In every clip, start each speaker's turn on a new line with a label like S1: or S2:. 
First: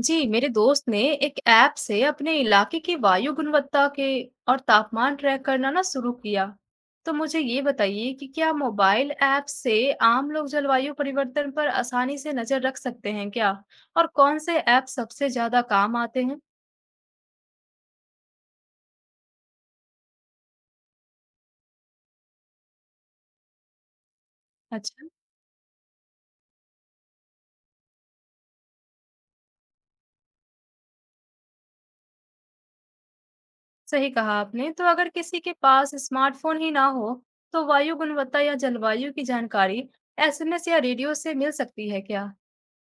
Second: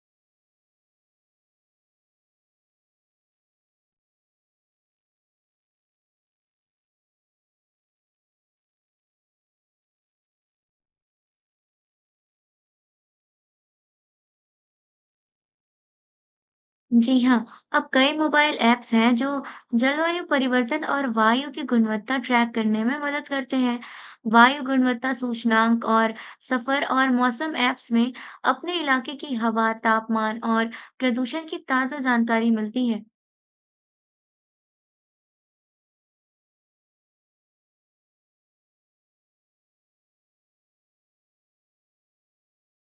S1: जी, मेरे दोस्त ने एक ऐप से अपने इलाके की वायु गुणवत्ता के और तापमान ट्रैक करना ना शुरू किया। तो मुझे ये बताइए कि क्या मोबाइल ऐप से आम लोग जलवायु परिवर्तन पर आसानी से नजर रख सकते हैं क्या? और कौन से ऐप सबसे ज्यादा काम आते हैं?
S2: जी हाँ, अब कई मोबाइल ऐप्स हैं जो जलवायु परिवर्तन और वायु की गुणवत्ता ट्रैक करने में मदद करते हैं। वायु
S1: अच्छा,
S2: गुणवत्ता सूचकांक और सफर और मौसम ऐप्स में अपने इलाके की हवा, तापमान और प्रदूषण की ताज़ा जानकारी मिलती है।
S1: सही कहा आपने। तो अगर किसी के पास स्मार्टफोन ही ना हो, तो वायु गुणवत्ता या जलवायु की जानकारी एसएमएस या रेडियो से मिल सकती है क्या?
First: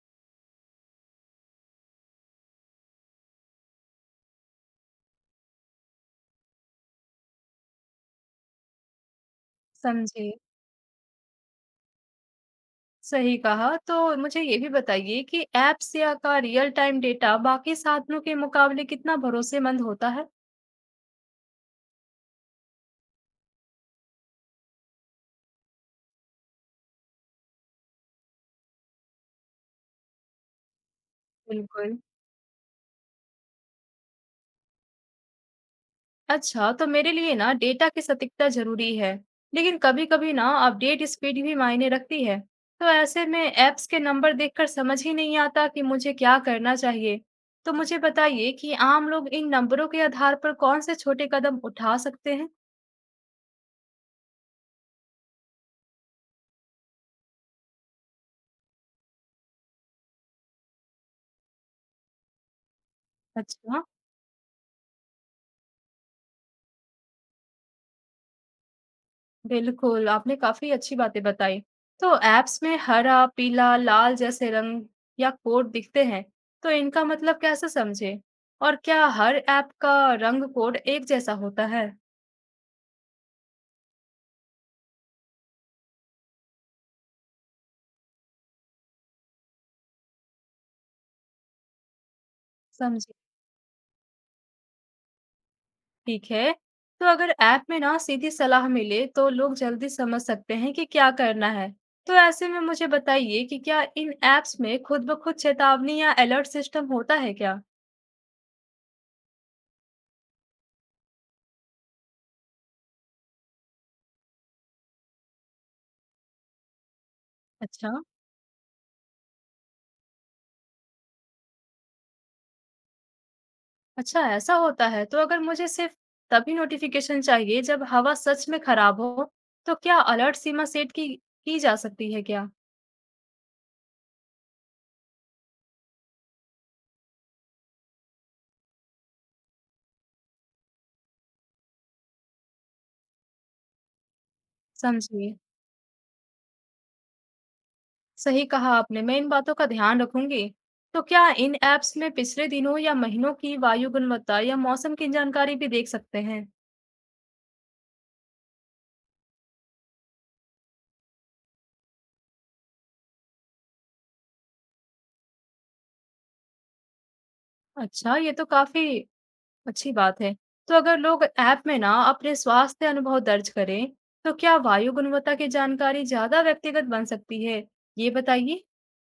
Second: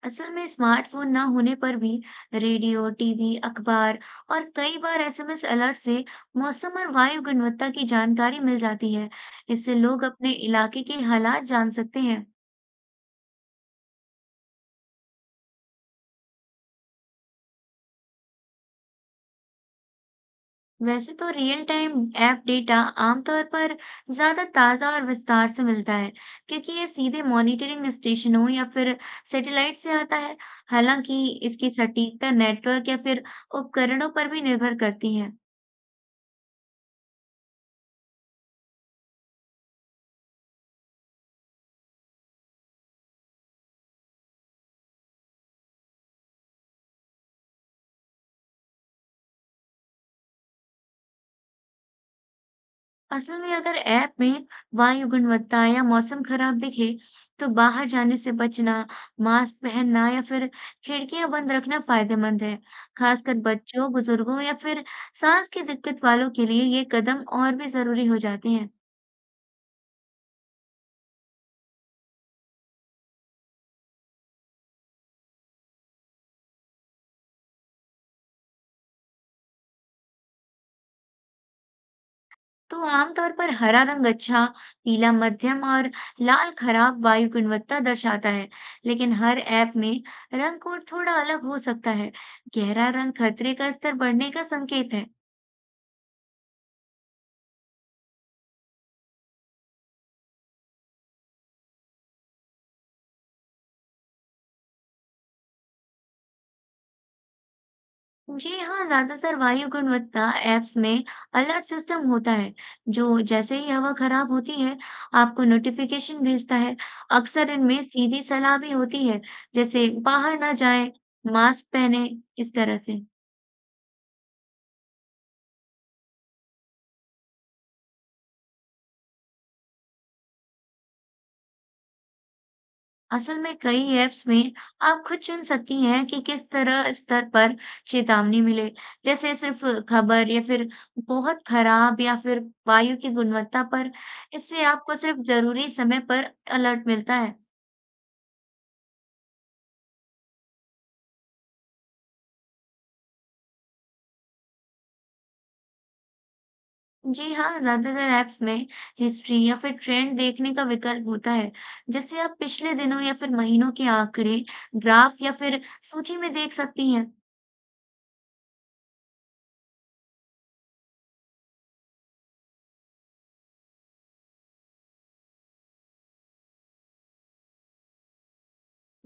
S2: असल में स्मार्टफोन ना होने पर भी रेडियो, टीवी, अखबार और कई बार एसएमएस अलर्ट से मौसम और वायु गुणवत्ता की जानकारी मिल जाती है। इससे लोग
S1: समझे।
S2: अपने इलाके के हालात जान सकते हैं।
S1: सही कहा। तो मुझे ये भी बताइए कि ऐप्स या का रियल टाइम डेटा बाकी साधनों के मुकाबले कितना भरोसेमंद होता है?
S2: वैसे तो रियल टाइम ऐप डेटा आमतौर पर ज्यादा ताजा और विस्तार से मिलता है क्योंकि ये सीधे मॉनिटरिंग स्टेशनों या फिर सैटेलाइट से आता है। हालांकि इसकी
S1: बिल्कुल।
S2: सटीकता नेटवर्क या फिर उपकरणों पर भी निर्भर करती है।
S1: अच्छा, तो मेरे लिए ना डेटा की सटीकता जरूरी है, लेकिन कभी-कभी ना अपडेट स्पीड भी मायने रखती है। तो ऐसे में ऐप्स के नंबर देखकर समझ ही नहीं आता कि मुझे क्या करना चाहिए। तो मुझे बताइए कि आम लोग इन नंबरों के आधार पर कौन से छोटे कदम उठा सकते हैं?
S2: असल में अगर ऐप में वायु गुणवत्ता या मौसम खराब दिखे, तो बाहर जाने से बचना, मास्क पहनना या फिर खिड़कियां बंद रखना फायदेमंद है। खासकर
S1: अच्छा।
S2: बच्चों, बुजुर्गों या फिर सांस की दिक्कत वालों के लिए ये कदम और भी जरूरी हो जाते हैं।
S1: बिल्कुल, आपने काफ़ी अच्छी बातें बताई। तो ऐप्स में हरा, पीला, लाल जैसे रंग या कोड दिखते हैं, तो इनका मतलब कैसे समझें? और क्या हर ऐप का रंग कोड एक जैसा होता है?
S2: तो आमतौर पर हरा रंग अच्छा, पीला मध्यम और लाल खराब वायु गुणवत्ता दर्शाता है, लेकिन हर ऐप में रंग कोड थोड़ा अलग हो सकता है। गहरा
S1: समझे,
S2: रंग खतरे का स्तर बढ़ने का संकेत है।
S1: ठीक है। तो अगर ऐप में ना सीधी सलाह मिले, तो लोग जल्दी समझ सकते हैं कि क्या करना है। तो ऐसे में मुझे बताइए कि क्या इन ऐप्स में खुद ब खुद चेतावनी या अलर्ट सिस्टम होता है क्या?
S2: जी हाँ, ज्यादातर वायु गुणवत्ता एप्स में अलर्ट सिस्टम होता है जो जैसे ही हवा खराब होती है, आपको नोटिफिकेशन भेजता है। अक्सर इनमें
S1: अच्छा।
S2: सीधी सलाह भी होती है, जैसे बाहर ना जाएं, मास्क पहने, इस तरह से।
S1: अच्छा, ऐसा होता है। तो अगर मुझे सिर्फ तभी नोटिफिकेशन चाहिए जब हवा सच में खराब हो, तो क्या अलर्ट सीमा सेट की जा सकती है क्या?
S2: असल में कई एप्स में आप खुद चुन सकती हैं कि किस तरह स्तर पर चेतावनी मिले, जैसे सिर्फ खबर या फिर बहुत खराब या फिर वायु की गुणवत्ता पर। इससे आपको सिर्फ
S1: समझिए।
S2: जरूरी समय पर अलर्ट मिलता है।
S1: सही कहा आपने, मैं इन बातों का ध्यान रखूंगी। तो क्या इन ऐप्स में पिछले दिनों या महीनों की वायु गुणवत्ता या मौसम की जानकारी भी देख सकते हैं?
S2: जी हाँ, ज़्यादातर ऐप्स में हिस्ट्री या फिर ट्रेंड देखने का विकल्प होता है, जिससे आप पिछले दिनों या फिर महीनों के आंकड़े, ग्राफ या फिर सूची में देख सकती हैं।
S1: अच्छा, ये तो काफी अच्छी बात है। तो अगर लोग ऐप में ना अपने स्वास्थ्य अनुभव दर्ज करें, तो क्या वायु गुणवत्ता की जानकारी ज्यादा व्यक्तिगत बन सकती है? ये बताइए।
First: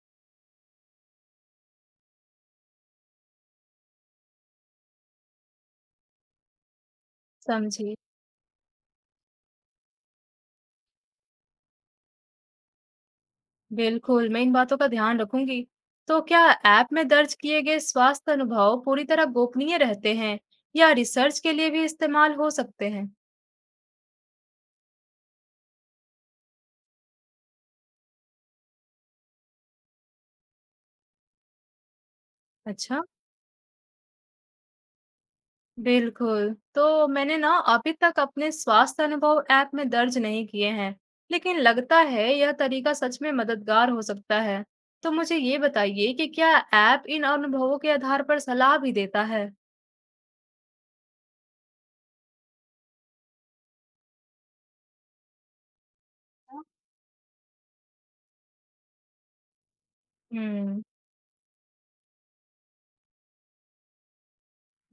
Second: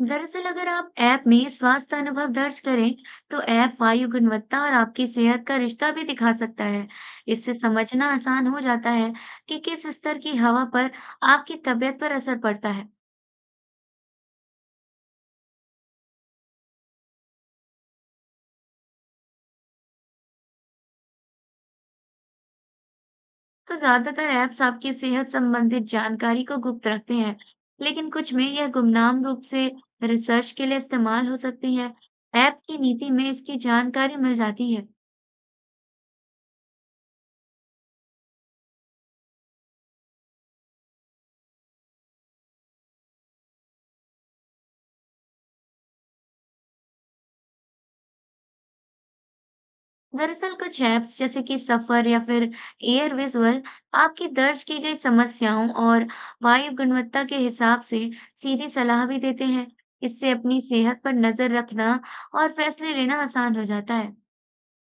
S2: दरअसल अगर आप ऐप में स्वास्थ्य अनुभव दर्ज करें, तो ऐप वायु गुणवत्ता और आपकी सेहत का रिश्ता भी दिखा सकता है। इससे
S1: समझिए।
S2: समझना आसान हो जाता है कि किस स्तर की हवा पर आपकी तबीयत पर असर पड़ता है।
S1: बिल्कुल, मैं इन बातों का ध्यान रखूंगी। तो क्या ऐप में दर्ज किए गए स्वास्थ्य अनुभव पूरी तरह गोपनीय रहते हैं या रिसर्च के लिए भी इस्तेमाल हो सकते हैं?
S2: तो ज्यादातर ऐप्स आपकी सेहत संबंधित जानकारी को गुप्त रखते हैं, लेकिन कुछ में यह गुमनाम रूप से रिसर्च के लिए इस्तेमाल हो सकती है। ऐप की
S1: अच्छा,
S2: नीति में इसकी जानकारी मिल जाती है।
S1: बिल्कुल। तो मैंने ना अभी तक अपने स्वास्थ्य अनुभव ऐप में दर्ज नहीं किए हैं, लेकिन लगता है यह तरीका सच में मददगार हो सकता है। तो मुझे ये बताइए कि क्या ऐप इन अनुभवों के आधार पर सलाह भी देता है?
S2: दरअसल कुछ ऐप्स जैसे कि सफर या फिर एयर विजुअल आपकी दर्ज की गई समस्याओं और वायु गुणवत्ता के हिसाब से सीधी सलाह भी देते हैं। इससे अपनी
S1: हम्म।
S2: सेहत पर नजर रखना और फैसले लेना आसान हो जाता है।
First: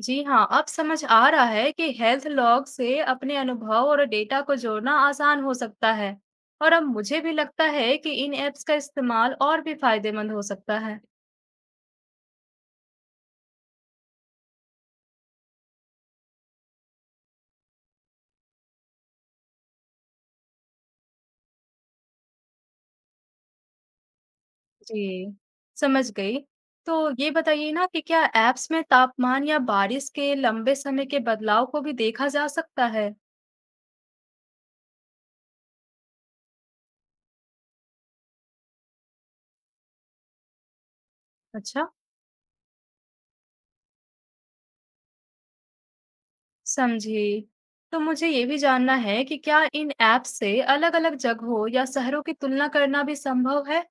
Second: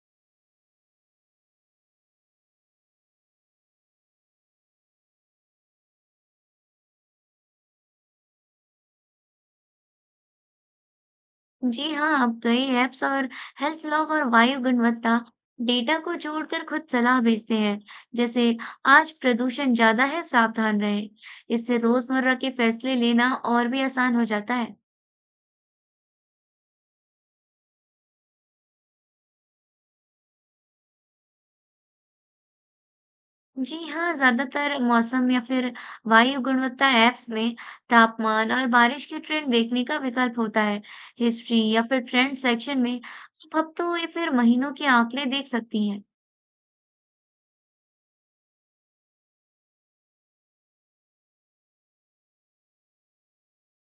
S1: जी हाँ, अब समझ आ रहा है कि हेल्थ लॉग से अपने अनुभव और डेटा को जोड़ना आसान हो सकता है, और अब मुझे भी लगता है कि इन ऐप्स का इस्तेमाल और भी फायदेमंद हो सकता है।
S2: जी हाँ, अब कई ऐप्स और हेल्थ लॉग और वायु गुणवत्ता डेटा को जोड़कर खुद सलाह भेजते हैं, जैसे आज प्रदूषण ज्यादा है, सावधान रहें। इससे रोजमर्रा के फैसले लेना और भी आसान हो जाता है।
S1: जी, समझ गई। तो ये बताइए ना कि क्या ऐप्स में तापमान या बारिश के लंबे समय के बदलाव को भी देखा जा सकता है?
S2: जी हाँ, ज्यादातर मौसम या फिर वायु गुणवत्ता ऐप्स में तापमान और बारिश की ट्रेंड देखने का विकल्प होता है। हिस्ट्री या
S1: अच्छा,
S2: फिर ट्रेंड सेक्शन में आप हफ्तों या फिर महीनों के आंकड़े देख सकती हैं।
S1: समझी। तो मुझे ये भी जानना है कि क्या इन ऐप्स से अलग-अलग जगहों या शहरों की तुलना करना भी संभव है?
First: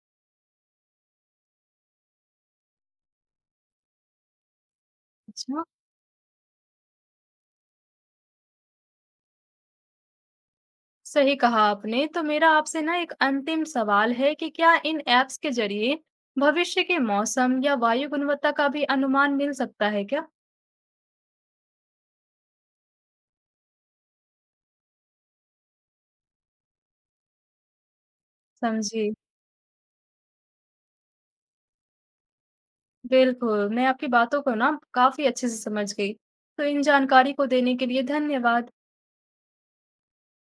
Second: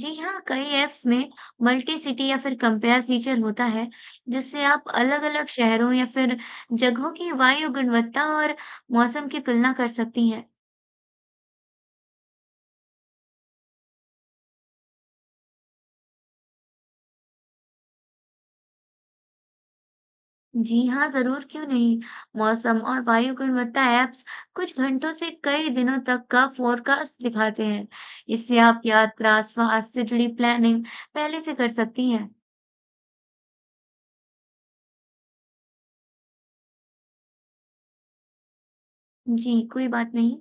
S2: जी हाँ, कई ऐप्स में मल्टी सिटी या फिर कंपेयर फीचर होता है, जिससे आप अलग-अलग
S1: अच्छा।
S2: शहरों या फिर जगहों की वायु गुणवत्ता और मौसम की तुलना कर सकती हैं।
S1: सही कहा आपने, तो मेरा आपसे ना एक अंतिम सवाल है कि क्या इन ऐप्स के जरिए भविष्य के मौसम या वायु गुणवत्ता का भी अनुमान मिल सकता है क्या?
S2: जी हाँ, जरूर क्यों नहीं। मौसम और वायु गुणवत्ता ऐप्स कुछ घंटों से कई दिनों तक का फोरकास्ट दिखाते हैं। इससे आप
S1: समझिए।
S2: यात्रा, स्वास्थ्य से जुड़ी प्लानिंग पहले से कर सकती हैं।
S1: बिल्कुल, मैं आपकी बातों को ना काफी अच्छे से समझ गई। तो इन जानकारी को देने के लिए धन्यवाद।
S2: जी, कोई बात नहीं।